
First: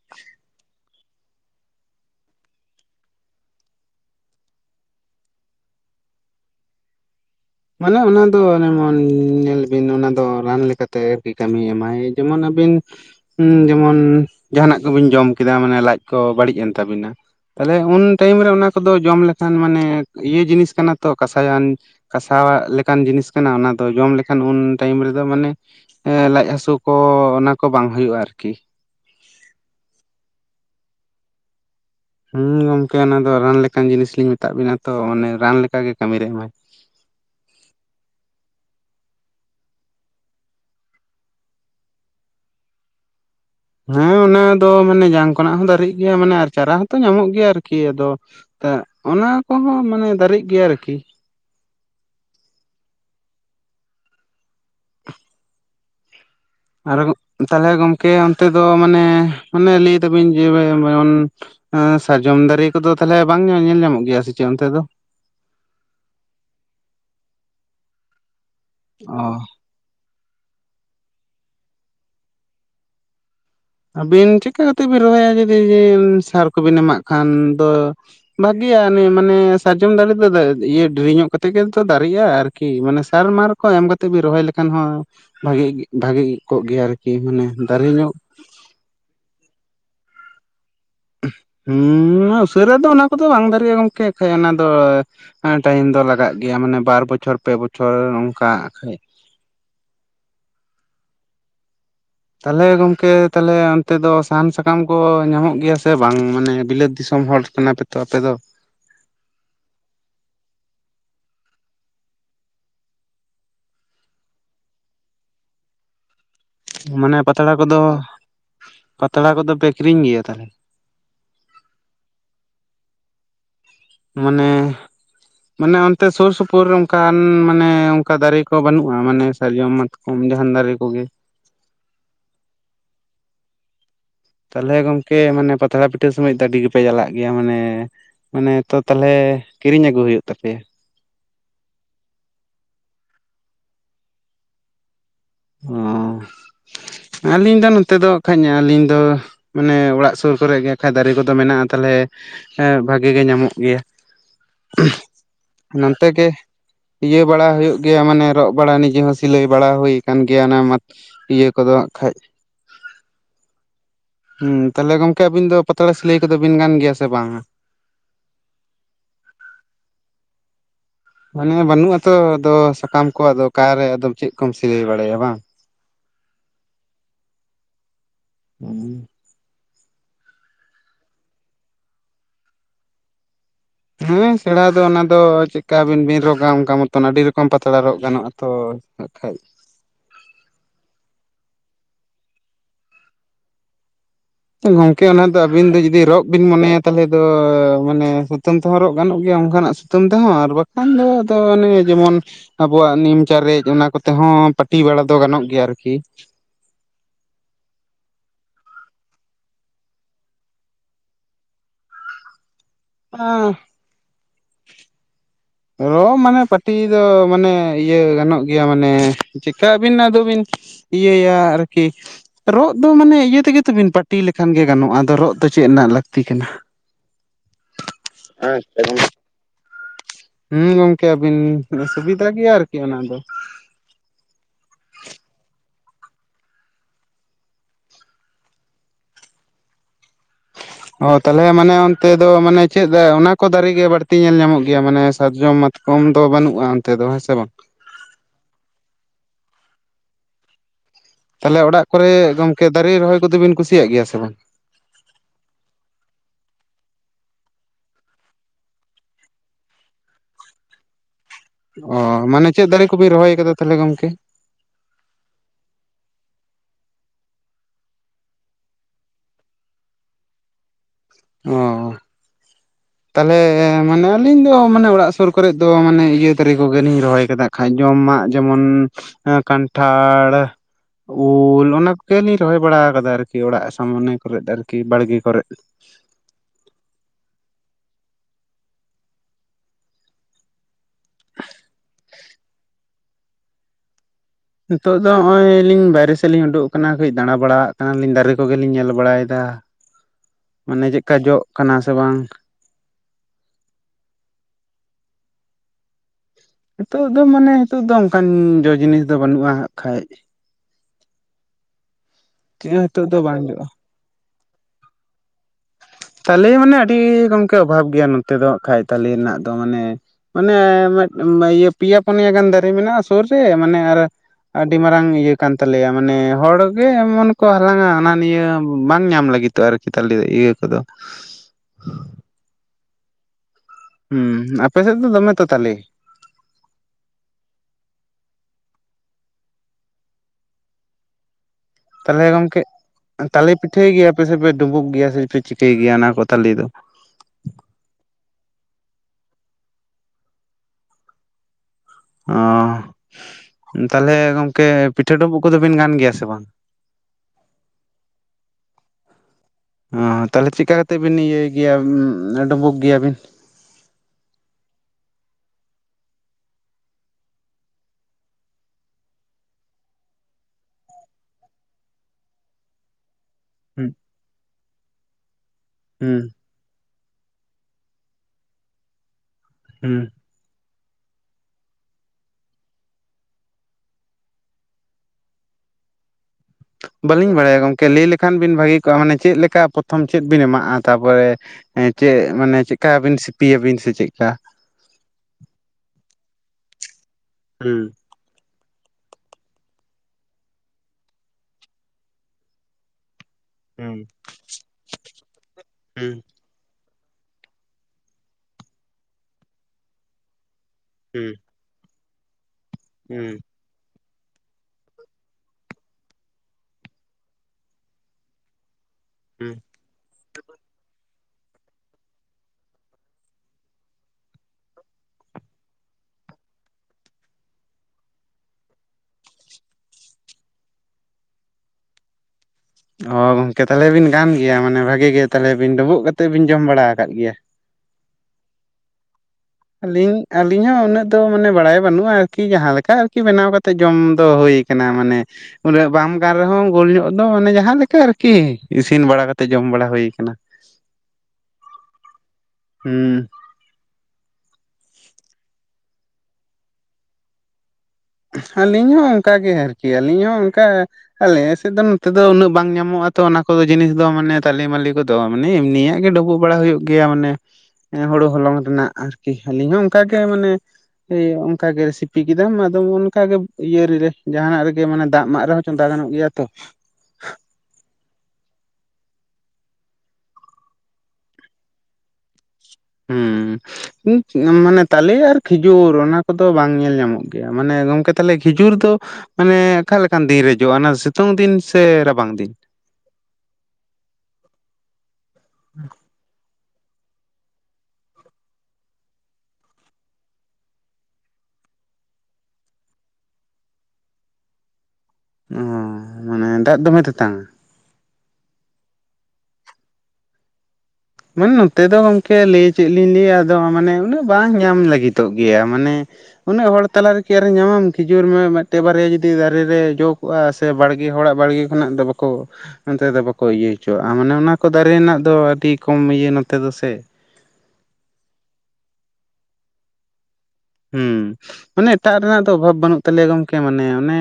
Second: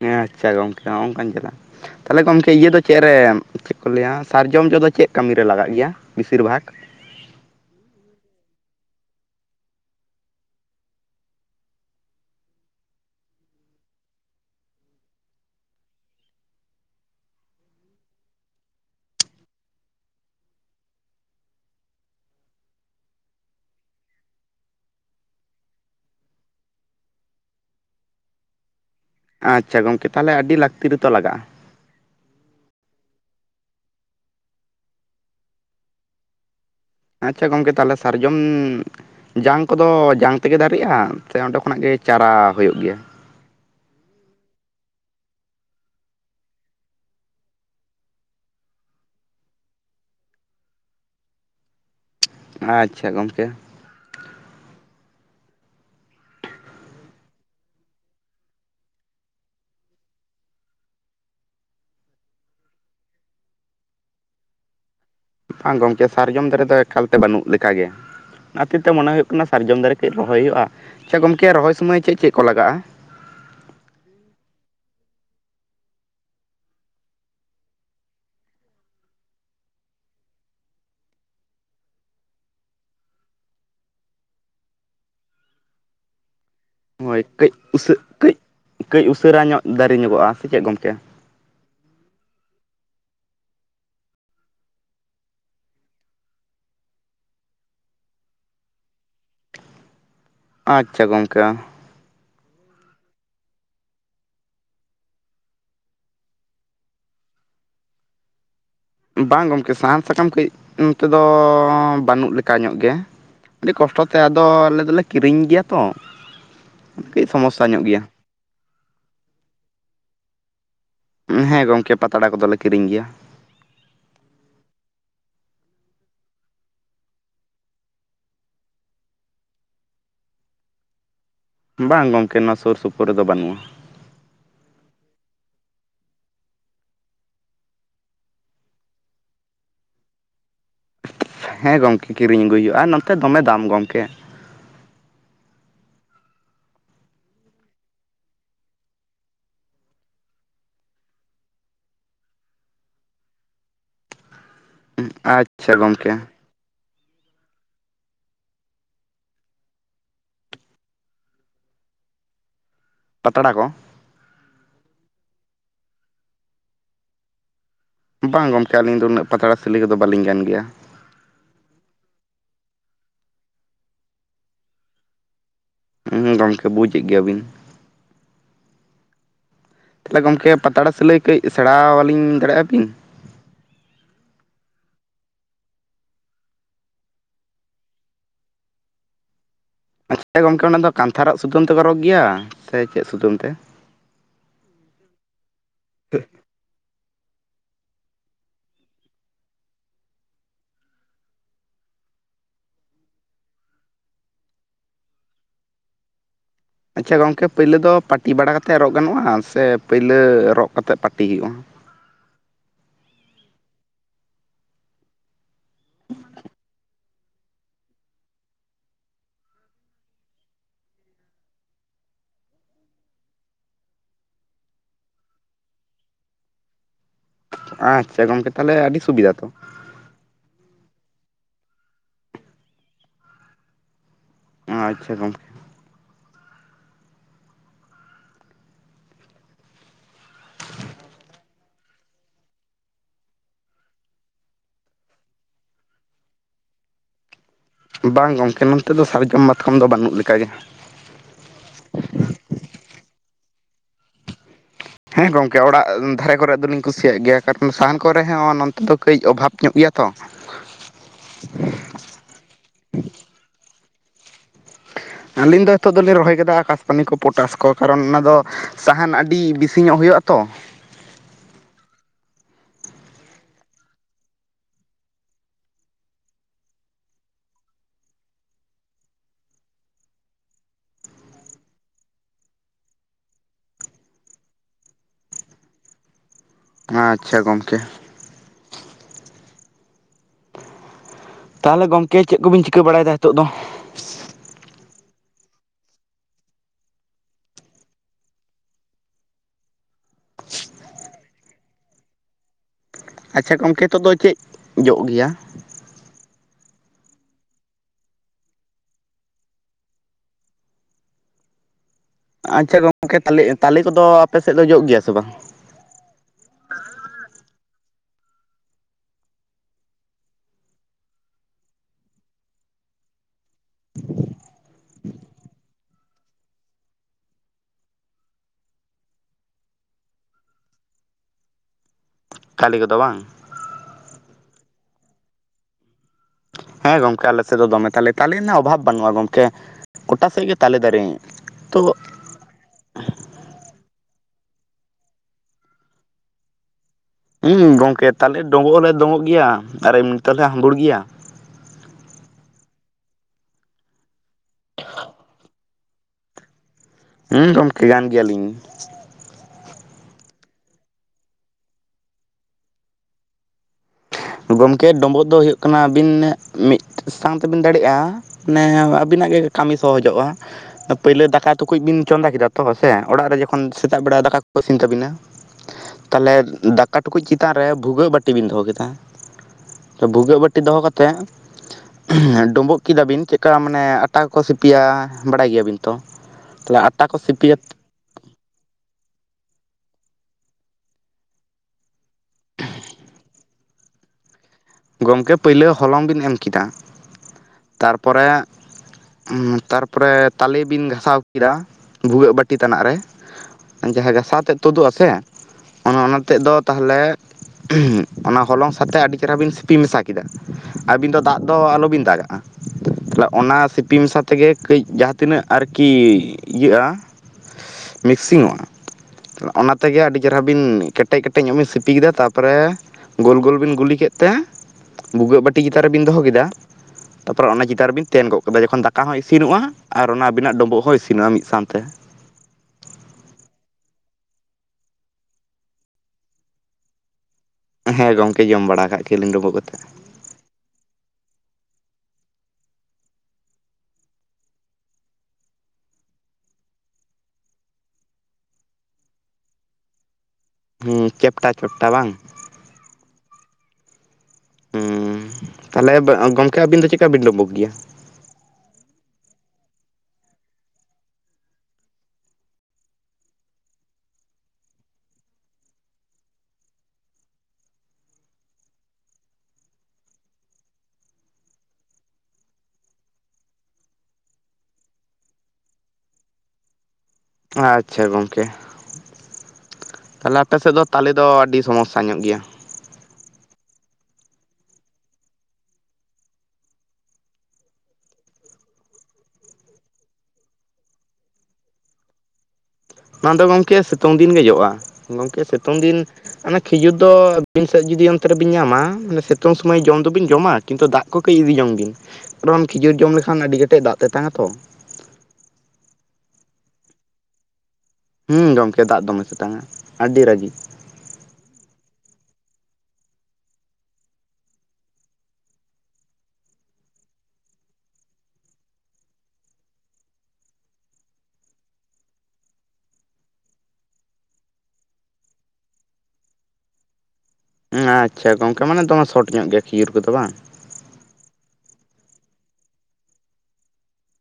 ᱦᱮᱸ ᱟᱪᱪᱷᱟ ᱜᱚᱝᱠᱮ ᱦᱚᱸᱜᱼᱚᱱ ᱠᱟᱱ ᱡᱟᱜᱟ ᱾ ᱛᱟᱦᱞᱮ ᱜᱚᱢᱠᱮ ᱤᱭᱟᱹ ᱫᱚ ᱪᱮ ᱨᱮ ᱪᱮᱫ ᱠᱚ ᱞᱟᱹᱭᱟ ᱥᱟᱨᱡᱚᱢ ᱡᱚ ᱫᱚ ᱪᱮᱫ ᱠᱟᱢᱤ ᱨᱮ ᱞᱟᱜᱟᱜ ᱜᱮᱭᱟ? ᱵᱤᱥᱤᱨ ᱵᱷᱟᱜᱽ ᱢᱟᱱᱮ ᱚᱱᱟ ᱫᱚ ᱱᱮᱢᱚᱱ ᱧᱮᱞ ᱵᱤᱱ ᱚᱱᱟ ᱫᱚ ᱨᱟᱱ ᱞᱮᱠᱟᱛᱮ ᱟᱨᱠᱤ ᱠᱟᱹᱢᱤ ᱮᱢᱟᱭ ᱡᱮᱢᱚᱱ ᱟᱹᱵᱤᱱ ᱩᱸ ᱡᱮᱢᱚᱱ ᱡᱟᱦᱟᱸᱱᱟᱜ ᱠᱚᱵᱤᱱ ᱡᱚᱢ ᱠᱮᱫᱟ ᱢᱟᱱᱮ ᱞᱟᱡ ᱠᱚ ᱵᱟᱹᱲᱤᱜ ᱮᱱ ᱛᱟᱵᱤᱱᱟ᱾ ᱛᱟᱦᱞᱮ ᱩᱱ ᱴᱟᱭᱤᱢ ᱨᱮ ᱚᱱᱟ ᱠᱚᱫᱚ ᱡᱚᱢ ᱞᱮᱠᱷᱟᱱ ᱢᱟᱱᱮ ᱤᱭᱟᱹ ᱡᱤᱱᱤᱥ ᱠᱟᱱᱟ ᱛᱚ ᱠᱟᱥᱟᱭᱟᱱ ᱠᱟᱥᱟᱣᱟᱜ ᱞᱮᱠᱟᱱ ᱡᱤᱱᱤᱥ ᱠᱟᱱᱟ ᱚᱱᱟ ᱫᱚ ᱡᱚᱢ ᱞᱮᱠᱷᱟᱱ ᱩᱱ ᱴᱟᱹᱭᱤᱢ ᱨᱮᱫᱚ ᱢᱟᱱᱮ ᱮᱸ ᱞᱟᱡᱽ ᱦᱟᱹᱥᱩ ᱠᱚ ᱚᱱᱟ ᱠᱚ ᱵᱟᱝ ᱦᱩᱭᱩᱜᱼᱟ ᱟᱨᱠᱤ᱾ ᱟᱪᱪᱷᱟ ᱜᱚᱝᱠᱮ ᱛᱟᱦᱚᱞᱮ ᱟᱹᱰᱤ ᱞᱟᱹᱠᱛᱤ ᱨᱮᱛᱚ ᱞᱟᱜᱟᱼᱟ᱾ ᱦᱩᱸ ᱜᱚᱝᱠᱮ ᱚᱱᱟ ᱫᱚ ᱨᱟᱱ ᱞᱮᱠᱟᱱ ᱡᱤᱱᱤᱥ ᱞᱤᱧ ᱢᱤᱛᱟᱜ ᱵᱤᱱᱟ ᱛᱚ ᱚᱱᱮ ᱨᱟᱱ ᱞᱮᱠᱟ ᱜᱮ ᱠᱟᱹᱢᱤ ᱨᱮ ᱮᱢᱟᱭ᱾ ᱟᱪᱪᱷᱟ ᱜᱚᱝᱠᱮ ᱛᱟᱦᱚᱞᱮ ᱥᱟᱨᱡᱚᱢ ᱡᱟᱝ ᱠᱚᱫᱚ ᱡᱟᱝ ᱛᱮᱜᱮ ᱫᱟᱨᱤᱜᱼᱟ ᱥᱮ ᱚᱸᱰᱮ ᱠᱷᱚᱱᱟᱜ ᱜᱮ ᱪᱟᱨᱟ ᱦᱩᱭᱩᱜ ᱜᱮᱭᱟ? ᱦᱮᱸ ᱚᱱᱟ ᱫᱚ ᱢᱟᱱᱮ ᱡᱟᱝ ᱠᱷᱚᱱᱟᱜ ᱦᱚᱸ ᱫᱟᱹᱨᱤᱜ ᱜᱮᱭᱟ ᱢᱟᱱᱮ ᱟᱨ ᱪᱟᱨᱟ ᱦᱚᱸᱛᱚ ᱧᱟᱢᱚᱜ ᱜᱮᱭᱟ ᱟᱨᱠᱤ ᱟᱫᱚ, ᱛᱚ ᱚᱱᱟ ᱠᱚᱦᱚᱸ ᱢᱟᱱᱮ ᱫᱟᱨᱤᱜ ᱜᱮᱭᱟ ᱟᱨᱠᱤ᱾ ᱟᱪᱪᱷᱟ ᱜᱚᱢᱠᱮ᱾ ᱟᱨ ᱦᱚᱸ ᱛᱟᱦᱚᱞᱮ ᱜᱚᱝᱠᱮ ᱚᱱᱛᱮ ᱫᱚ ᱢᱟᱱᱮ ᱢᱟᱱᱮ ᱞᱟᱹᱭ ᱫᱟᱵᱤᱱ [unintelligible] ᱮᱸ ᱥᱟᱨᱡᱚᱢ ᱫᱟᱨᱮ ᱠᱚᱫᱚ ᱛᱟᱦᱚᱞᱮ ᱵᱟᱝ ᱧᱮᱸ ᱧᱮᱞ ᱧᱟᱢᱚᱜ ᱜᱮᱭᱟ ᱥᱮ ᱪᱮᱜ ᱚᱱᱛᱮ ᱫᱚ? ᱵᱟᱝ ᱜᱚᱝᱠᱮ ᱥᱟᱨᱡᱚᱢ ᱫᱟᱨᱮ ᱫᱚ ᱮᱠᱟᱞᱛᱮ ᱵᱟᱹᱱᱩᱜ ᱞᱮᱠᱟᱜᱮ ᱟᱨ ᱛᱤᱨ ᱛᱮ ᱢᱚᱱᱮ ᱦᱩᱭᱩᱜ ᱚ ᱠᱟᱱᱟ ᱥᱟᱨᱡᱚᱢ ᱫᱟᱨᱮ ᱪᱮᱜ ᱨᱚᱦᱚᱭ ᱦᱩᱭᱩᱜᱼᱟ᱾ ᱪᱷᱟ ᱜᱚᱢᱠᱮ ᱨᱚᱦᱚᱭ ᱥᱩᱢᱟᱹᱭ ᱪᱮᱜ ᱪᱮᱜ ᱠᱚ ᱞᱟᱜᱟᱜᱼᱟ? ᱟᱹᱵᱤᱱ ᱪᱤᱠᱟᱹ ᱛᱮᱵᱮᱱ ᱨᱚᱦᱚᱭᱟ ᱡᱩᱫᱤ ᱥᱟᱨ ᱠᱚᱵᱤᱱ ᱮᱢᱟᱜ ᱠᱷᱟᱱ ᱫᱚ ᱵᱷᱟᱜᱤᱭᱟ ᱚᱱᱮ ᱢᱟᱱᱮ ᱥᱟᱨᱡᱚᱢ ᱫᱟᱨᱮ ᱫᱚ ᱤᱭᱟᱹ ᱰᱮᱨᱤᱧᱚᱜ ᱠᱟᱛᱮᱜ ᱜᱮ ᱛᱚ ᱫᱟᱨᱮᱜᱼᱟ ᱟᱨᱠᱤ ᱢᱟᱱᱮ ᱥᱟᱨᱢᱟᱨ ᱠᱚ ᱮᱢ ᱠᱟᱛᱮᱜ ᱵᱤᱱ ᱨᱚᱦᱚᱭ ᱞᱮᱠᱷᱟᱱ ᱦᱚᱸ ᱵᱷᱟᱜᱤ ᱜᱤ ᱵᱷᱟᱜᱤ ᱜᱤ ᱠᱚᱜ ᱜᱮᱭᱟ ᱟᱨᱠᱤ ᱦᱳᱭ ᱢᱟᱱᱮ ᱠᱟᱹᱡ ᱫᱟᱨᱮ ᱩᱥᱟᱹ ᱧᱚᱜ ᱠᱟᱹᱡ ᱠᱟᱹᱡ ᱩᱥᱟᱹᱨᱟ ᱧᱚᱜ ᱫᱟᱨᱮ ᱧᱚᱜᱚᱜᱼᱟ ᱥᱮ ᱪᱮᱫ ᱜᱚᱢᱠᱮ, ᱦᱩᱻᱸ ᱩᱥᱟᱹᱨᱟ ᱫᱚ ᱚᱱᱟ ᱠᱚᱫᱚ ᱵᱟᱝ ᱫᱟᱨᱮᱭᱟᱜᱼᱟ ᱜᱚᱝᱠᱮ ᱠᱷᱟᱭ ᱚᱱᱟ ᱫᱚ ᱟᱸ ᱴᱟᱭᱤᱢ ᱫᱚ ᱞᱟᱜᱟᱜ ᱜᱮᱭᱟ ᱢᱟᱱᱮ ᱵᱟᱨ ᱵᱚᱪᱷᱚᱨ ᱯᱮ ᱵᱚᱪᱷᱚᱨ ᱚᱝᱠᱟ ᱟᱠᱷᱟᱡ᱾ ᱟᱪᱪᱷᱟ ᱜᱚᱝᱠᱮ, ᱛᱟᱦᱞᱮ ᱜᱚᱝᱠᱮ ᱛᱟᱦᱞᱮ ᱚᱱᱛᱮ ᱫᱚ ᱥᱟᱦᱟᱱ ᱥᱟᱠᱟᱢ ᱠᱚ ᱧᱟᱢᱚᱜ ᱜᱮᱭᱟ ᱥᱮ ᱵᱟᱝ ᱢᱟᱱᱮ ᱵᱤᱞᱟᱹᱛ ᱫᱤᱥᱚᱢ ᱦᱚᱲ ᱠᱟᱱᱟ ᱯᱮ ᱛᱚ ᱟᱯᱮᱫᱚ? ᱵᱟᱝ ᱜᱚᱢᱠᱮ ᱥᱟᱦᱟᱱ ᱥᱟᱠᱟᱢ ᱠᱟᱹᱡ ᱱᱚᱛᱮ ᱫᱚ ᱵᱟᱹᱱᱩᱜ ᱞᱮᱠᱟ ᱧᱚᱜ ᱜᱮ᱾ ᱟᱹᱰᱤ ᱠᱚᱥᱴᱚ ᱛᱮ ᱟᱫᱚ ᱟᱞᱮ ᱫᱚᱞᱮ ᱠᱤᱨᱤᱧ ᱜᱤᱭᱟ ᱛᱚᱸ, ᱢᱟᱱᱮ ᱯᱟᱛᱲᱟ ᱠᱚᱫᱚ ᱯᱟᱛᱲᱟ ᱠᱚᱫᱚ ᱯᱮ ᱠᱤᱨᱤᱧ ᱜᱤᱭᱟ ᱛᱟᱦᱚᱞᱮ? ᱦᱮᱸ ᱜᱚᱝᱠᱮ ᱯᱟᱛᱲᱟ ᱠᱚᱫᱚᱞᱮ ᱠᱤᱨᱤᱧ ᱜᱤᱭᱟ᱾ ᱢᱟᱱᱮ ᱢᱟᱱᱮ ᱚᱱᱛᱮ ᱥᱩᱨ ᱥᱩᱯᱩᱨ ᱚᱱᱠᱟᱱ ᱢᱟᱱᱮ ᱚᱱᱠᱟ ᱫᱟᱨᱮ ᱠᱚ ᱵᱟᱹᱱᱩᱜᱼᱟ ᱢᱟᱱᱮ ᱥᱟᱨᱡᱚᱢ ᱢᱟᱛ ᱩᱢ ᱡᱟᱦᱟᱸᱱ ᱫᱟᱨᱮ ᱠᱚᱜᱮ? ᱵᱟᱝ ᱜᱚᱝᱠᱮ ᱱᱚᱣᱟ ᱥᱩᱨ ᱥᱩᱯᱩᱨ ᱨᱮᱫᱚ ᱵᱟᱹᱱᱩᱜᱼᱟ᱾ ᱛᱟᱦᱚᱞᱮ ᱜᱚᱝᱠᱮ ᱢᱟᱱᱮ ᱯᱟᱛᱲᱟ ᱯᱤᱴᱷᱟᱹ ᱥᱚᱢᱚᱭ ᱫᱚ ᱟᱹᱰᱤ ᱜᱮᱯᱮ ᱡᱟᱞᱟᱜ ᱜᱮᱭᱟ ᱢᱟᱱᱮ ᱢᱟᱱᱮ ᱛᱚ ᱛᱟᱦᱞᱮ ᱠᱤᱨᱤᱧ ᱟᱹᱜᱩ ᱦᱩᱭᱩᱜ ᱛᱟᱯᱮᱭᱟ ᱦᱮᱸ ᱜᱚᱝᱠᱮ ᱠᱤᱨᱤᱧ ᱟᱹᱜᱩᱭ ᱦᱩᱭᱩᱜᱼᱟ ᱱᱚᱛᱮ ᱫᱚᱢᱮ ᱫᱟᱢ ᱜᱚᱢᱠᱮ᱾ ᱚᱸᱻ ᱟᱹᱞᱤᱧ ᱫᱚ ᱱᱚᱛᱮ ᱫᱚ ᱠᱷᱟᱡ ᱟᱹᱞᱤᱧ ᱫᱚ ᱢᱟᱱᱮ ᱚᱲᱟᱜ ᱥᱩᱨ ᱠᱚᱨᱮ ᱜᱮ ᱠᱷᱟᱡ ᱫᱟᱨᱮ ᱠᱚᱫᱚ ᱢᱮᱱᱟᱜᱼᱟ ᱛᱟᱦᱞᱮ ᱮᱸ ᱵᱷᱟᱜᱮ ᱜᱮ ᱧᱟᱢᱚᱜ ᱜᱮᱭᱟ᱾ ᱩᱷ ᱟᱪᱪᱷᱟ ᱱᱚᱱᱛᱮ ᱜᱚᱢᱠᱮ ᱜᱮ ᱤᱭᱟᱹ ᱵᱟᱲᱟ ᱦᱩᱭᱩᱜ ᱜᱮᱭᱟ, ᱢᱟᱱᱮ ᱨᱚᱜ ᱵᱟᱲᱟ ᱱᱤᱡᱮ ᱦᱚᱸ ᱥᱤᱞᱟᱹᱭ ᱵᱟᱲᱟ ᱦᱩᱭ ᱠᱟᱱ ᱜᱮᱭᱟ ᱚᱱᱟ ᱢᱟᱛ ᱤᱭᱟᱹ ᱠᱚᱫᱚ ᱦᱟᱸᱜ ᱟᱠᱷᱟᱡ᱾ ᱯᱟᱛᱲᱟ ᱠᱚ ᱦᱩᱸ ᱛᱟᱦᱚᱞᱮ ᱜᱚᱝᱠᱮ ᱟᱵᱤᱱ ᱫᱚ ᱯᱟᱛᱲᱟ ᱥᱤᱞᱟᱹᱭ ᱠᱚᱫᱚ ᱵᱤᱱ ᱜᱟᱱ ᱜᱮᱭᱟ ᱥᱮ ᱵᱟᱝᱟ? ᱵᱟᱝ ᱜᱚᱢᱠᱮ ᱟᱹᱞᱤᱧ ᱫᱚ ᱩᱱᱟᱹᱜ ᱯᱟᱛᱲᱟ ᱥᱤᱞᱟᱹᱭ ᱠᱚᱫᱚ ᱵᱟᱞᱤᱧ ᱜᱟᱱ ᱜᱮᱭᱟ᱾ ᱢᱟᱱᱮ ᱵᱟᱹᱱᱩᱜ-ᱟ ᱛᱚ ᱟᱫᱚ ᱥᱟᱠᱟᱢ ᱠᱚ ᱟᱫᱚ ᱚᱠᱟᱨᱮ ᱟᱫᱚ ᱪᱮᱫ ᱠᱚᱢ ᱥᱤᱞᱟᱹᱭ ᱵᱟᱲᱟᱭᱟ ᱵᱟᱝ? ᱦᱩᱸ ᱜᱚᱢᱠᱮ ᱵᱩᱡᱮᱜ ᱜᱮᱭᱟ ᱵᱤᱱ᱾ ᱦᱩᱸ᱾ [inaudible] ᱛᱟᱦᱞᱮ ᱜᱚᱢᱠᱮ ᱯᱟᱛᱲᱟ ᱥᱤᱞᱟᱹᱭ ᱠᱟᱹᱡ ᱥᱮᱬᱟ ᱟᱹᱞᱤᱧ ᱫᱟᱲᱮᱭᱟᱜᱼᱟ ᱵᱤᱱ? ᱦᱮᱸ ᱥᱮᱸᱬᱟ ᱫᱚ ᱚᱱᱟ ᱫᱚ ᱪᱮᱫᱠᱟ ᱵᱤᱱ ᱵᱤᱱ ᱨᱚᱜᱟ ᱚᱱᱠᱟ ᱢᱚᱛᱚᱱ ᱟᱹᱰᱤ ᱨᱚᱠᱚᱢ ᱯᱟᱛᱲᱟ ᱨᱚᱜ ᱜᱟᱱᱚᱜ-ᱟ ᱛᱚ᱾ [unintelligible] ᱟᱪᱪᱷᱟ ᱜᱚᱢᱠᱮ ᱚᱱᱟ ᱫᱚ ᱠᱟᱱᱛᱷᱟ ᱨᱚᱜᱽ ᱥᱩᱛᱟᱹᱢ ᱛᱮᱵᱮᱱ ᱨᱚᱜᱽ ᱜᱮᱭᱟ ᱥᱮ ᱪᱮᱫ ᱥᱩᱛᱟᱹᱢ ᱛᱮ? ᱜᱚᱝᱠᱮ ᱚᱱᱟ ᱫᱚ ᱟᱹᱵᱤᱱ ᱫᱚ ᱡᱩᱫᱤ ᱨᱚᱜᱽ ᱵᱤᱱ ᱢᱚᱱᱮᱭᱟ ᱛᱟᱦᱞᱮ ᱫᱚ ᱢᱟᱱᱮ ᱥᱩᱛᱟᱹᱢ ᱛᱮᱦᱚᱸ ᱨᱚᱜᱽ ᱜᱟᱱᱚᱜ ᱜᱮᱭᱟ ᱚᱱᱠᱟᱱᱟᱜᱼᱼ ᱥᱩᱛᱟᱹᱢ ᱛᱮᱦᱚᱸ ᱟᱨ ᱵᱟᱝᱠᱷᱟᱱ ᱫᱚ ᱟᱫᱚ ᱚᱱᱮ ᱡᱮᱢᱚᱱ ᱟᱵᱚᱣᱟᱜ ᱱᱤᱢ ᱪᱟᱨᱮᱡ ᱚᱱᱟ ᱠᱚ ᱛᱮᱦᱚᱸ ᱯᱟᱹᱴᱤ ᱵᱟᱲᱟ ᱫᱚ ᱜᱟᱱᱚᱜ ᱜᱮᱭᱟ ᱟᱨᱠᱤ᱾ ᱟᱪᱪᱷᱟ ᱜᱚᱝᱠᱮ ᱯᱟᱹᱭᱞᱟᱹᱫᱚ ᱯᱟᱹᱴᱤ ᱵᱟᱲᱟ ᱠᱟᱛᱮᱫ ᱨᱚᱜ ᱜᱟᱱᱚᱜᱼᱟ ᱥᱮ ᱯᱟᱹᱭᱞᱟᱹ ᱨᱚᱜ ᱠᱟᱛᱮᱫ ᱯᱟᱹᱴᱤ ᱦᱩᱭᱩᱜᱼᱟ? ᱚᱱᱟᱻ ᱨᱚᱜ ᱢᱟᱱᱮ ᱯᱟᱴᱤ ᱫᱚ ᱢᱟᱱᱮ ᱤᱭᱟᱹ ᱜᱟᱱᱚᱜ ᱜᱮᱭᱟ ᱢᱟᱱᱮ ᱪᱤᱠᱟᱹ ᱟᱵᱤᱱ ᱟᱫᱚ ᱵᱤᱱ ᱤᱭᱟᱹᱭᱟ ᱟᱨᱠᱤ᱾ ᱨᱚᱜ ᱫᱚ ᱢᱟᱱᱮ ᱤᱭᱟᱹ ᱛᱮᱜᱮ ᱛᱚᱵᱤᱱ ᱯᱟᱹᱴᱤ ᱞᱮᱠᱷᱟᱱ ᱜᱮ ᱜᱟᱱᱚᱜᱼᱟ ᱟᱫᱚ ᱨᱚᱜ ᱫᱚ ᱪᱮᱫ ᱨᱮᱱᱟᱜ ᱞᱟᱹᱠᱛᱤ ᱠᱟᱱᱟ? ᱟᱪᱪᱷᱟ ᱜᱚᱢᱠᱮ ᱛᱟᱦᱞᱮ ᱟᱪᱪᱷᱟ ᱟᱹᱰᱤ ᱜᱚᱝᱠᱮ ᱥᱩᱵᱤᱫᱟ ᱛᱚ᱾ ᱦᱩᱸ ᱜᱚᱝᱠᱮ ᱟᱹᱵᱤᱱ ᱥᱩᱵᱤᱫᱟ ᱜᱮᱭᱟ ᱟᱨᱠᱤ ᱚᱱᱟ ᱫᱚ᱾ ᱟᱪᱪᱷᱟ ᱜᱚᱢᱠᱮ᱾ [unintelligible] ᱚ ᱛᱟᱞᱦᱮ ᱢᱟᱱᱮ ᱚᱱᱛᱮ ᱫᱚ ᱢᱟᱱᱮ ᱪᱮᱫ ᱫᱟ ᱚᱱᱟ ᱠᱚ ᱫᱟᱨᱮ ᱜᱮ ᱵᱟᱹᱲᱛᱤ ᱧᱮᱞ ᱧᱟᱢᱚᱜ ᱜᱮᱭᱟ ᱢᱟᱱᱮ ᱥᱟᱨᱡᱚᱢ ᱢᱟᱛ ᱠᱚᱢ ᱫᱚ ᱵᱟᱹᱱᱩᱜᱼᱟ ᱚᱱᱛᱮ ᱫᱚ ᱦᱮᱸ ᱥᱮ ᱵᱟᱝ? ᱵᱟᱝ ᱜᱚᱝᱠᱮ ᱱᱚᱱᱛᱮ ᱫᱚ ᱥᱟᱨᱡᱚᱢ ᱢᱟᱛᱠᱚᱢ ᱫᱚ ᱵᱟᱹᱱᱩᱜ ᱞᱮᱠᱟ ᱜᱮ᱾ ᱛᱟᱦᱞᱮ ᱚᱲᱟᱜ ᱠᱚᱨᱮ ᱜᱚᱝᱠᱮ ᱫᱟᱨᱮ ᱨᱚᱦᱚᱭ ᱠᱚᱫᱚ ᱵᱤᱱ ᱠᱩᱥᱤᱭᱟᱜ ᱜᱮᱭᱟ ᱥᱮ ᱵᱟᱝ? ᱦᱮᱸ ᱜᱚᱢᱠᱮ ᱚᱲᱟᱜ ᱫᱷᱟᱨᱮ ᱠᱚᱨᱮᱜ ᱫᱚᱞᱤᱧ ᱠᱩᱥᱤᱭᱟᱜ ᱜᱮᱭᱟ ᱠᱟᱨᱚᱱ ᱥᱟᱦᱟᱱ ᱠᱚᱨᱮ ᱦᱚᱸ ᱱᱚᱛᱮ ᱫᱚ ᱠᱟᱹᱡ ᱚᱵᱷᱟᱵᱽ ᱧᱚᱜ ᱜᱮᱭᱟ ᱛᱚ᱾ [unintelligible] ᱚ ᱢᱟᱱᱮ ᱪᱮᱫ ᱫᱟᱨᱮ ᱠᱚᱵᱤᱱ ᱨᱚᱦᱚᱭ ᱟᱠᱟᱫᱟ ᱛᱟᱦᱞᱮ ᱜᱚᱢᱠᱮ? ᱟᱹᱞᱤᱧ ᱫᱚ ᱦᱤᱛᱚᱜ ᱫᱚᱞᱤᱧ ᱨᱚᱦᱚᱭ ᱠᱮᱫᱟ ᱟᱠᱟᱥᱯᱟᱱᱤ ᱠᱚ ᱯᱚᱴᱟᱥ ᱠᱚ ᱠᱟᱨᱚᱱ ᱚᱱᱟ ᱫᱚ ᱥᱟᱦᱟᱱ ᱟᱹᱰᱤ ᱵᱮᱥᱤ ᱧᱚᱜ ᱦᱩᱭᱩᱜ-ᱟ ᱛᱚ᱾ ᱚᱻ ᱛᱟᱦᱞᱮ ᱢᱟᱱᱮ ᱟᱹᱞᱤᱧ ᱫᱚ ᱢᱟᱱᱮ ᱚᱲᱟᱜ ᱥᱩᱨ ᱠᱚᱨᱮᱫ ᱫᱚ ᱢᱟᱱᱮ ᱤᱭᱟᱹ ᱫᱟᱹᱨᱮ ᱠᱚᱜᱮᱞᱤᱧ ᱨᱚᱦᱚᱭ ᱟᱠᱟᱫᱟ᱾ ᱠᱷᱟᱡ ᱡᱚᱢᱟᱜ ᱡᱮᱢᱚᱱ ᱠᱟᱱᱴᱷᱟᱲ᱾ ᱩᱞ ᱚᱱᱟ ᱠᱚᱜᱮᱞᱤᱧ ᱨᱚᱦᱚᱭ ᱵᱟᱲᱟ ᱟᱠᱟᱫᱟ ᱟᱨᱠᱤ ᱚᱲᱟᱜ ᱥᱟᱢᱚᱱᱮ ᱠᱚᱨᱮᱜ ᱟᱨᱠᱤ ᱵᱟᱲᱜᱮ ᱠᱚᱨᱮᱜ᱾ ᱟᱪᱪᱷᱟ ᱜᱚᱢᱠᱮ᱾ ᱛᱟᱦᱞᱮ ᱜᱚᱢᱠᱮ ᱪᱮᱫ ᱠᱚᱵᱤᱱ ᱪᱤᱠᱟᱹ ᱵᱟᱲᱟᱭ ᱫᱟ? ᱱᱤᱛᱚᱜ ᱫᱚ, ᱱᱤᱛᱚᱜ ᱫᱚ ᱦᱚᱜ-ᱚᱭ ᱞᱤᱧ ᱵᱟᱭᱨᱮ ᱥᱮᱫ ᱞᱤᱧ ᱩᱰᱩᱠ ᱟᱠᱟᱱᱟ ᱠᱟᱹᱡ ᱫᱟᱸᱲᱟ ᱵᱟᱲᱟ-ᱟᱜ ᱠᱟᱱᱟᱞᱤᱧ᱾ ᱫᱟᱨᱮ ᱠᱚᱜᱮᱞᱤᱧ ᱧᱮᱞ ᱵᱟᱲᱟᱭᱮᱫᱟ᱾ [unintelligible] ᱢᱟᱱᱮ ᱪᱮᱫᱠᱟ ᱡᱚᱜ ᱠᱟᱱᱟ ᱥᱮ ᱵᱟᱝ᱾ ᱟᱪᱪᱷᱟ ᱜᱚᱢᱠᱮ ᱱᱤᱛᱚᱜ ᱫᱚ ᱪᱮᱫ ᱡᱚᱜ ᱜᱮᱭᱟ? ᱱᱤᱛᱚᱜ ᱫᱚ ᱢᱟᱱᱮ ᱱᱤᱛᱚᱜ ᱫᱚ ᱚᱱᱠᱟᱱ ᱡᱚ ᱡᱤᱱᱤᱥ ᱫᱚ ᱵᱟᱹᱱᱩᱜᱼᱟ ᱦᱟᱜ ᱠᱷᱟᱡ᱾ ᱪᱮᱫ ᱟᱪᱪᱷᱟ ᱦᱚᱸ ᱱᱤᱛᱚᱜ ᱜᱚᱢᱠᱮ ᱫᱚ ᱵᱟᱝ ᱛᱟᱦᱞᱮ ᱡᱚᱜᱼᱟ ᱛᱟᱞᱮ ᱠᱚᱫᱚ ᱟᱯᱮ ᱥᱮᱫ ᱫᱚ ᱡᱚᱜ ᱜᱮᱭᱟ ᱥᱮ ᱵᱟᱝ? ᱛᱟᱞᱮ ᱢᱟᱱᱮ ᱟᱹᱰᱤ ᱜᱚᱢᱠᱮ ᱚᱵᱷᱟᱵᱽ ᱜᱮᱭᱟ ᱱᱚᱛᱮ ᱫᱚ ᱠᱷᱟᱡ ᱛᱟᱞᱮ ᱨᱮᱱᱟᱜ ᱫᱚ ᱢᱟᱱᱮ ᱢᱟᱱᱮ ᱢᱮᱫ ᱤᱭᱟᱹ ᱯᱮᱭᱟ ᱯᱩᱱᱭᱟ ᱜᱟᱱ ᱫᱟᱨᱮ ᱢᱮᱱᱟᱜᱼᱟ ᱥᱩᱨ ᱨᱮ ᱢᱟᱱᱮ ᱟᱨ ᱟᱹᱰᱤ ᱢᱟᱨᱟᱝ ᱤᱭᱟᱹ ᱠᱟᱱ ᱛᱟᱞᱮᱭᱟ ᱢᱟᱱᱮ ᱦᱚᱲ ᱜᱮ ᱮᱢᱚᱱ ᱠᱚ ᱦᱟᱞᱟᱝᱼᱟ ᱚᱱᱟ ᱱᱤᱭᱟᱹ ᱵᱟᱝ ᱧᱟᱢ ᱞᱟᱹᱜᱤᱫ᱾ ᱟᱨᱠᱤ ᱛᱟᱞ ᱤᱭᱟᱹ ᱠᱚᱫᱚ [unintelligible] [inaudible] ᱠᱷᱟᱹᱞᱤ ᱠᱚᱫᱚ ᱵᱟᱝ᱾ ᱦᱩᱸ, ᱟᱯᱮ ᱥᱮᱫ ᱫᱚ ᱫᱚᱢᱮ ᱛᱚ ᱛᱟᱞᱮ᱾ ᱦᱮᱸ, ᱜᱚᱝᱠᱮ ᱟᱞᱮ ᱥᱮᱫ ᱫᱚᱢᱮ ᱛᱟᱞᱮ ᱛᱟᱞᱮ ᱨᱮᱱᱟᱜ ᱚᱵᱷᱟᱵᱽ ᱵᱟᱹᱱᱩᱜᱼᱟ ᱜᱚᱢᱠᱮ᱾ ᱜᱚᱴᱟ ᱥᱮᱫ ᱜᱮ ᱛᱟᱞᱮ ᱫᱟᱨᱮ, ᱛᱚᱼᱼ ᱛᱟᱦᱚᱞᱮ ᱜᱚᱝᱠᱮ, ᱛᱟᱞᱮ ᱯᱤᱴᱷᱟᱹᱭ ᱜᱮᱭᱟᱯᱮ ᱥᱮ ᱯᱮ ᱰᱩᱸᱵᱩᱜ ᱜᱮᱭᱟ᱾ ᱥᱮ ᱯᱮ ᱪᱤᱠᱟᱹᱭ ᱜᱮᱭᱟ ᱚᱱᱟ ᱠᱚ ᱛᱟᱞᱮ ᱫᱚ᱾ ᱦᱩᱸ ᱜᱚᱝᱠᱮ, ᱛᱟᱦᱚᱞᱮ ᱰᱳᱜᱚᱜ ᱦᱚᱞᱮ ᱰᱳᱜᱚᱜ ᱜᱮᱭᱟ ᱾ ᱟᱨ ᱮᱢ ᱛᱮᱞᱮ ᱦᱟᱹᱵᱩᱲ ᱜᱮᱭᱟ᱾ ᱚ ᱛᱟᱦᱚᱞᱮ ᱜᱚᱝᱠᱮ, ᱯᱤᱴᱷᱟᱹ ᱰᱩᱵᱩᱜ ᱠᱚᱫᱚᱵᱤᱱ ᱜᱟᱱ ᱜᱮᱭᱟ ᱥᱮ ᱵᱟᱝ? ᱦᱩᱸᱜᱚᱝᱠᱮ ᱜᱟᱱ ᱜᱮᱭᱟᱞᱤᱧ᱾ ᱚ ᱛᱟᱦᱚᱞᱮ ᱪᱤᱫ ᱠᱟᱛᱮ ᱵᱤᱱ ᱤᱭᱟᱹᱭ ᱵᱤᱱ [unintelligible] ᱜᱮᱭᱟ ᱰᱩᱵᱳᱩᱜ ᱜᱮᱭᱟ ᱵᱤᱱ᱾ ᱜᱚᱝᱠᱮ ᱰᱳᱢᱵᱳᱩᱜ ᱫᱚ ᱦᱳᱭᱳᱜ ᱠᱟᱱᱟ᱾ ᱟᱹᱵᱤᱱ ᱢᱤᱫ ᱥᱟᱝ ᱛᱮᱵᱤᱱ ᱫᱟᱲᱮᱜᱼᱟ᱾ ᱢᱟᱱᱮ ᱟᱹᱵᱤᱱᱟᱜ ᱜᱮ ᱠᱟᱹᱢᱤ ᱥᱚᱦᱚᱡᱚᱜᱼᱟ᱾ ᱯᱟᱹᱭᱞᱟᱹ ᱫᱟᱠᱟ ᱴᱩᱠᱩᱡ ᱵᱤᱱ ᱪᱚᱸᱫᱟ ᱠᱮᱫᱟ᱾ ᱛᱚ ᱥᱮ ᱚᱲᱟᱜ ᱨᱮ ᱡᱚᱠᱷᱚᱱ ᱦᱩᱸ ᱥᱮᱛᱟᱜ ᱵᱮᱲᱟ ᱫᱟᱠᱟ ᱠᱚ ᱤᱥᱤᱱ ᱛᱟᱵᱤᱱᱟ᱾ ᱦᱩᱸ ᱛᱟᱦᱚᱞᱮ ᱫᱟᱠᱟᱼᱼ ᱴᱩᱠᱩᱡ ᱪᱮᱛᱟᱱ ᱨᱮ ᱵᱷᱩᱜᱟᱹᱜ ᱵᱟᱹᱴᱤ ᱵᱤᱱ ᱫᱚᱦᱚ ᱠᱮᱫᱟ᱾ ᱦᱩᱸ ᱵᱷᱩᱜᱟᱹᱜ ᱵᱟᱹᱴᱤ ᱫᱚᱦᱚ ᱠᱟᱛᱮᱫᱼᱼ ᱰᱳᱵᱳᱩᱜ ᱠᱮᱫᱟᱵᱤᱱ ᱪᱮᱫᱠᱟ ᱢᱟᱱᱮ ᱟᱴᱟ ᱠᱚᱠᱚ ᱥᱤᱯᱤᱭᱟ, ᱵᱟᱲᱟᱭ ᱜᱮᱭᱟᱵᱤᱱ ᱛᱚ᱾ ᱛᱟᱦᱮ [unintelligible] ᱵᱟᱹᱞᱤᱧ ᱵᱟᱲᱟᱭᱟ ᱜᱚᱝᱠᱮ, ᱞᱟᱹᱭ ᱞᱮᱠᱷᱟᱱ ᱵᱤᱱ ᱵᱷᱟᱹᱜᱮ ᱠᱚᱜᱼᱟ᱾ ᱢᱟᱱᱮ ᱪᱮᱫ ᱞᱮᱠᱟ ᱯᱚᱛᱷᱚᱢ ᱪᱮᱫ ᱵᱤᱱ ᱮᱢᱟᱜᱼᱟ᱾ ᱛᱟᱯᱚᱨᱮᱼᱼ ᱪᱮᱫ, ᱢᱟᱱᱮ ᱪᱮᱫ ᱠᱟ ᱵᱤᱱ ᱥᱤᱯᱤᱭᱟᱵᱤᱱ ᱥᱮ ᱪᱮᱫᱠᱟ? ᱜᱚᱝᱠᱮ ᱯᱟᱹᱭᱞᱟᱹ ᱦᱚᱞᱚᱝ ᱵᱤᱱ ᱮᱢ ᱠᱮᱫᱟ᱾ ᱦᱩᱸ᱾ ᱯᱚᱨᱮᱼᱼ ᱩᱸ ᱛᱟᱨᱯᱚᱨᱮ ᱛᱟᱞᱮ ᱵᱤᱱ ᱜᱷᱟᱥᱟᱣ ᱠᱮᱫᱟ ᱾ ᱵᱷᱩᱜᱟᱹᱜ ᱵᱟᱹᱴᱤ ᱛᱟᱱᱟᱜ ᱨᱮ᱾ ᱦᱩᱸ ᱡᱟᱦᱟᱸ ᱜᱟᱥᱟᱣ ᱛᱮᱫ ᱛᱳᱫᱩᱜ ᱟᱥᱮ, ᱚᱱᱮ ᱦᱩᱸ ᱚᱱᱟ ᱛᱮᱫ ᱫᱚᱼᱼ ᱛᱟᱦᱚᱞᱮ ᱚᱱᱟ ᱦᱚᱞᱚᱝ ᱥᱟᱛᱮᱜ ᱟᱹᱰᱤ ᱪᱮᱦᱨᱟ ᱵᱤᱱ ᱥᱤᱯᱤ ᱢᱮᱥᱟ ᱠᱮᱫᱼᱼ ᱠᱮᱫᱟ ᱾ ᱟᱹᱵᱤᱱ ᱫᱚ ᱦᱩᱸ ᱫᱟᱜ ᱫᱚ ᱟᱞᱚᱵᱤᱱ ᱫᱟᱜᱟᱜᱼᱟ ᱾ ᱛᱟᱦᱚᱞᱮ ᱦᱩᱸ ᱚᱱᱟ ᱥᱤᱯᱤ ᱢᱮᱥᱛᱮ ᱛᱮᱜᱮ ᱠᱟᱹᱡ ᱡᱟᱦᱟᱸ ᱛᱤᱱᱟᱹᱜ ᱟᱨᱠᱤ ᱤᱭᱟᱹᱜᱼᱟ, ᱢᱤᱠᱥᱤᱝᱚᱜᱼᱟ᱾ ᱦᱩᱸ [unintelligible] ᱚᱱᱟ ᱛᱮᱜᱮ ᱟᱹᱰᱤ ᱪᱮᱦᱨᱟ ᱵᱤᱱ ᱠᱮᱴᱮᱡ ᱠᱮᱴᱮᱡ ᱧᱚᱜ ᱵᱤᱱ ᱥᱤᱯᱤ ᱠᱮᱫᱟ᱾ ᱛᱟᱯᱚᱨᱮ ᱜᱳᱞ ᱜᱳᱞ ᱵᱤᱱ ᱜᱩᱞᱤ ᱠᱮᱫ ᱛᱮᱼᱼ ᱵᱷᱩᱜᱟᱹᱜ ᱵᱟᱹᱴᱤ ᱪᱮᱛᱟᱱ ᱨᱮᱵᱤᱱ ᱫᱚᱦᱚ ᱠᱮᱫᱟ᱾ ᱛᱟᱯᱚᱨᱮ ᱚᱱᱟ ᱪᱮᱛᱟᱱ ᱨᱮᱵᱤᱱ ᱛᱮᱱ ᱜᱚᱫ ᱠᱮᱫᱟ᱾ ᱡᱚᱠᱷᱚᱱ ᱫᱟᱠᱟ ᱦᱚᱸ ᱤᱥᱤᱱᱚᱜᱼᱟ ᱟᱨ ᱚᱱᱟ ᱟᱹᱵᱤᱱᱟᱜ ᱰᱳᱸᱵᱳᱜ ᱦᱚᱸ ᱤᱥᱤᱱᱚᱜᱼᱟ ᱢᱤᱫ ᱥᱟᱶᱛᱮ᱾ ᱚ ᱜᱚᱝᱠᱮ, ᱛᱟᱦᱚᱞᱮ ᱵᱤᱱ ᱜᱟᱱ ᱜᱮᱭᱟ᱾ ᱢᱟᱱᱮ ᱵᱷᱟᱜᱮ ᱜᱮ, ᱛᱟᱦᱚᱞᱮ ᱵᱤᱱ ᱰᱳᱵᱳᱜ ᱠᱟᱛᱮᱫ ᱵᱤᱱ ᱡᱚᱢ ᱵᱟᱲᱟ ᱟᱠᱟᱫ ᱜᱮᱭᱟ᱾ ᱦᱮᱸ ᱜᱚᱝᱠᱮ ᱡᱚᱢ ᱵᱟᱲᱟ ᱟᱠᱟᱜ ᱜᱮᱭᱟ ᱞᱤᱧ ᱰᱳᱵᱳᱜ ᱠᱟᱛᱮ᱾ ᱟᱞᱤᱧ, ᱟᱞᱤᱧ ᱦᱚᱸ ᱩᱱᱟᱹᱜ ᱫᱚ ᱢᱟᱱᱮ ᱵᱟᱲᱟᱭ ᱵᱟᱹᱱᱩᱜᱼᱟ ᱟᱨᱠᱤ ᱾ ᱡᱟᱦᱟᱸ ᱞᱮᱠᱟ ᱟᱨᱠᱤ ᱵᱮᱱᱟᱣ ᱠᱟᱛᱮᱫ ᱡᱚᱢ ᱫᱚ ᱦᱳᱭᱼᱼ ᱠᱟᱱᱟ ᱢᱟᱱᱮᱻ ᱩᱱᱟᱹᱜ ᱵᱟᱢ ᱜᱟᱱ ᱨᱮᱦᱚᱸ ᱜᱳᱞ ᱧᱚᱜ ᱫᱚ᱾ ᱢᱟᱱᱮ ᱡᱟᱦᱟᱸᱞᱮᱠᱟ ᱟᱨᱠᱤ ᱤᱥᱤᱱ ᱵᱟᱲᱟ ᱠᱟᱛᱮᱜ ᱡᱚᱢ ᱵᱟᱲᱟ ᱦᱳᱭ ᱠᱟᱱᱟ᱾ ᱦᱩᱸ, ᱪᱮᱯᱴᱟ ᱪᱮᱯᱴᱟ ᱵᱟᱝ᱾ ᱦᱩᱸ᱾ ᱦᱩᱸ, ᱛᱟᱦᱚᱞᱮ ᱜᱚᱝᱠᱮ ᱟᱹᱵᱤᱱ ᱫᱚ ᱪᱮᱫᱠᱟ ᱵᱤᱱ ᱰᱚᱵᱳᱩᱜ ᱜᱮᱭᱟ? ᱟᱹᱞᱤᱧ ᱦᱚᱸ ᱚᱱᱠᱟᱜ ᱜᱮ ᱟᱨᱠᱤ ᱟᱹᱞᱤᱧ ᱦᱚᱸ ᱚᱱᱠᱟᱼᱼ ᱟᱞᱮ ᱥᱮᱫ ᱫᱚ ᱱᱚᱛᱮ ᱫᱚ ᱩᱱᱟᱹᱜ ᱵᱟᱝ ᱧᱟᱢᱚᱜᱼᱟ ᱛᱚ ᱾ ᱚᱱᱟ ᱠᱚ ᱡᱤᱱᱤᱥ ᱫᱚ ᱢᱟᱱᱮ ᱛᱟᱞᱮ ᱢᱟᱞᱮ ᱠᱚᱫᱚᱼᱼ ᱛᱚ ᱢᱟᱱᱮ ᱮᱢᱱᱤᱭᱟᱜ ᱜᱮ ᱰᱳᱵᱳᱜ ᱵᱟᱲᱟ ᱦᱳᱭᱳᱜ ᱜᱮᱭᱟ ᱢᱟᱱᱮ, ᱮᱸ ᱦᱳᱲᱳ ᱦᱚᱞᱚᱝ ᱨᱮᱱᱟᱜ ᱟᱨᱠᱤ, ᱟᱹᱞᱤᱧ ᱦᱚᱸ ᱚᱱᱠᱟ ᱜᱮ ᱢᱟᱱᱮ᱾ ᱤᱭᱟᱹ ᱚᱱᱠᱟ ᱜᱮ ᱥᱤᱯᱤ ᱠᱮᱫᱟᱢᱼᱼ ᱚᱱᱠᱟᱜᱮ ᱤᱭᱟᱹᱨ [unintelligible] ᱨᱮ ᱡᱟᱦᱟᱱᱟᱜ ᱨᱮᱜᱮ ᱢᱟᱱᱮ, ᱫᱟᱜ ᱢᱟᱜ ᱨᱮᱦᱚᱸ ᱪᱚᱸᱫᱟ ᱜᱟᱱᱚᱜ ᱜᱮᱭᱟ ᱛᱚ᱾ ᱟᱪ-ᱪᱷᱟ ᱜᱚᱝᱠᱮ ᱾ ᱯ-ᱪ-ᱟ-ᱜ ᱛᱟᱦᱞᱮ ᱟᱯᱮ ᱥᱮᱫ ᱫᱚ ᱛᱟᱞᱮ ᱫᱚ ᱟᱹᱰᱤ ᱥᱚᱢᱚᱥ-ᱥᱟ ᱧᱚᱜ ᱜᱮᱭᱟ। ᱦᱩᱸᱦ ᱾ ᱢᱟᱱᱮ ᱛᱟᱞᱮ ᱟᱨ ᱠᱷᱤᱡᱩᱨ ᱚᱱᱟ ᱠᱚᱫᱚ ᱵᱟᱝ ᱧᱮᱞ ᱧᱟᱢᱚᱜ ᱜᱮᱭᱟ, ᱢᱟᱱᱮ ᱜᱚᱢᱠᱮ ᱛᱟᱞᱦᱮ ᱠᱷᱤᱡᱩᱨ ᱫᱚ ᱢᱟᱱᱮ ᱚᱠᱟ ᱞᱮᱠᱟᱱ ᱫᱤᱱ ᱨᱮ ᱡᱚᱜᱼᱟ ᱚᱱᱟ ᱥᱤᱛᱳᱝ ᱫᱤᱱ ᱥᱮ ᱨᱟᱵᱟᱝ ᱫᱤᱱ? ᱵᱟᱝ ᱫᱚ ᱜᱚᱝᱠᱮ ᱥᱮᱛᱳᱝ ᱫᱤᱱ ᱜᱮ ᱡᱚᱜᱼᱟ ᱜᱚᱝᱠᱮ ᱥᱮᱛᱳᱝ ᱫᱤᱱ ᱢᱮᱱᱮᱠ ᱠᱷᱤᱡᱩᱨ ᱫᱚ ᱟᱹᱵᱤᱱ ᱥᱮᱫ ᱡᱩᱫᱤ ᱚᱱᱛᱮ ᱨᱮᱵᱤᱱ ᱧᱟᱢᱟ ᱢᱟᱱᱮ ᱥᱮᱛᱝ ᱥᱳᱚᱢᱚᱭ ᱡᱚᱢ ᱫᱚᱵᱤᱱ ᱡᱚᱢᱟ, ᱠᱤᱱᱛᱩ ᱫᱟᱜ ᱠᱚ ᱠᱟᱹᱡ ᱤᱫᱤ ᱡᱚᱝ ᱵᱤᱱ ᱠᱟᱨᱚᱱ ᱠᱷᱤᱡᱩᱨ ᱡᱚᱢ ᱞᱮᱠᱷᱟᱱ ᱟᱰᱤ ᱠᱮᱴᱮᱡ ᱫᱟᱜ ᱛᱮᱛᱟᱝᱟᱛᱚ ᱾ ᱚ, ᱢᱟᱱᱮ ᱫᱟᱜ ᱫᱚᱢᱮ ᱛᱮᱛᱟᱝᱟ ᱾ ᱦᱩᱸ ᱜᱚᱝᱠᱮ ᱫᱟᱜ ᱫᱚᱢᱮ ᱛᱮᱛᱟᱝᱟ ᱟ ᱰᱤ ᱨᱟ ᱜᱤ, ᱢᱟᱱᱮ ᱱᱚᱛᱮ ᱫᱚ ᱜᱚᱝᱠᱮ ᱞᱟᱹᱭ ᱪᱮᱫ ᱞᱤᱧ ᱞᱟᱹᱭᱟ ᱟᱫᱚ ᱢᱟᱱᱮ ᱩᱱᱟᱹᱜ ᱵᱟᱝ ᱧᱟᱢ ᱞᱟᱹᱜᱤᱫᱚᱜ ᱜᱮᱭᱟ ᱢᱟᱱᱮ, ᱩᱱᱟᱹᱜ ᱦᱚᱲ ᱛᱟᱞᱟ ᱨᱮᱠᱤ ᱟᱨ ᱧᱟᱢᱟᱢ ᱠᱷᱤᱡᱩᱨ ᱢᱮ ᱢᱤᱫᱴᱮᱱ ᱵᱟᱨᱭᱟ ᱡᱩᱫᱤ ᱫᱟᱨᱮ ᱨᱮ ᱡᱚ ᱠᱚᱜᱼᱟ, ᱥᱮ ᱵᱟᱲᱜᱮᱹ ᱦᱚᱲᱟᱜ ᱵᱟᱲᱜᱮᱹ ᱠᱷᱚᱱᱟᱜ ᱫᱚ ᱵᱟᱠᱚ, ᱱᱚᱱᱛᱮ ᱫᱚ ᱵᱟᱠᱚ ᱤᱭᱟᱹ ᱦᱚᱪᱚᱣᱟᱜᱼᱟ ᱢᱟᱱᱮ ᱚᱱᱟ ᱠᱚ ᱫᱟᱨᱮᱹ ᱨᱮᱱᱟᱜ ᱫᱚ ᱟᱹᱰᱤ ᱠᱚᱢ ᱤᱭᱟᱹ ᱱᱚᱛᱮ ᱫᱚ ᱥᱮ, ᱦᱮᱸ ᱟᱪᱼᱪᱷᱟ, ᱜᱚᱝᱠᱮ ᱢᱟᱱᱮ ᱫᱚᱢᱮ ᱥᱚᱴ ᱧᱚᱜ ᱜᱮᱭᱟ ᱠᱷᱤᱡᱩᱨ ᱠᱚᱫᱚ ᱵᱟᱝ? ᱦᱩᱸ, ᱥ-ᱤ-ᱯ ᱾ ᱟᱱᱮ ᱮᱴᱟᱜ ᱨᱮᱱᱟᱜ ᱫᱚ ᱚᱵᱷᱟᱵ ᱵᱟᱹᱱᱩᱜ ᱛᱟᱞᱮᱭᱟ ᱜᱚᱝᱠᱮ ᱢᱟᱱᱮ ᱚᱱᱮ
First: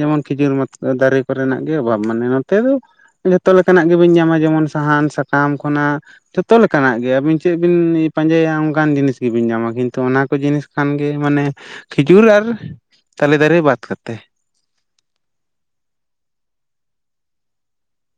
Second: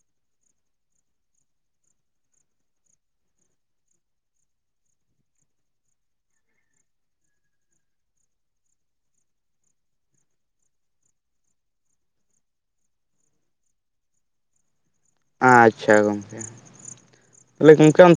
ᱡᱮᱢᱚᱱ ᱠᱷᱤᱡᱩᱨ ᱢᱟᱛ ᱫᱟᱨᱮ ᱾ ᱠᱚᱨᱮᱱᱟᱜ ᱜᱮ ᱚᱵᱷᱟᱵᱽ ᱢᱟᱱᱮ ᱱᱚᱛᱮ ᱫᱚ ᱡᱷᱚᱛᱚ ᱞᱮᱠᱟᱱᱟᱜ ᱜᱮ ᱵᱟᱹᱧ ᱧᱟᱢᱟ ᱡᱮᱢᱚᱱ ᱥᱟᱦᱟᱱ ᱥᱟᱠᱟᱢ ᱠᱷᱚᱱᱟᱜ, ᱡᱷᱚᱛᱚ ᱞᱮᱠᱟᱱᱟᱜ ᱜᱮ ᱟᱹᱵᱤᱱ ᱪᱮᱫ ᱵᱤᱱ ᱯᱟᱸᱡᱟᱭᱟ ᱚᱱᱠᱟᱱ ᱡᱤᱱᱤᱥ ᱜᱮᱵᱤᱱ ᱧᱟᱢᱟ ᱠᱤᱱᱛᱩ ᱚᱱᱟ ᱠᱚ ᱡᱤᱱᱤᱥ, ᱠᱷᱟᱱ ᱜᱮ ᱢᱟᱱᱮ ᱠᱷᱤᱡᱩᱨ ᱟᱨ ᱛᱟᱞᱮ ᱫᱟᱨᱮ ᱵᱟᱫᱽ ᱠᱟᱛᱮ ᱾ ᱟᱪ- ᱪᱷᱟ ᱜᱚᱝᱠᱮ, ᱛᱟᱞᱦᱮ ᱜᱚᱝᱠᱮ ᱚᱱ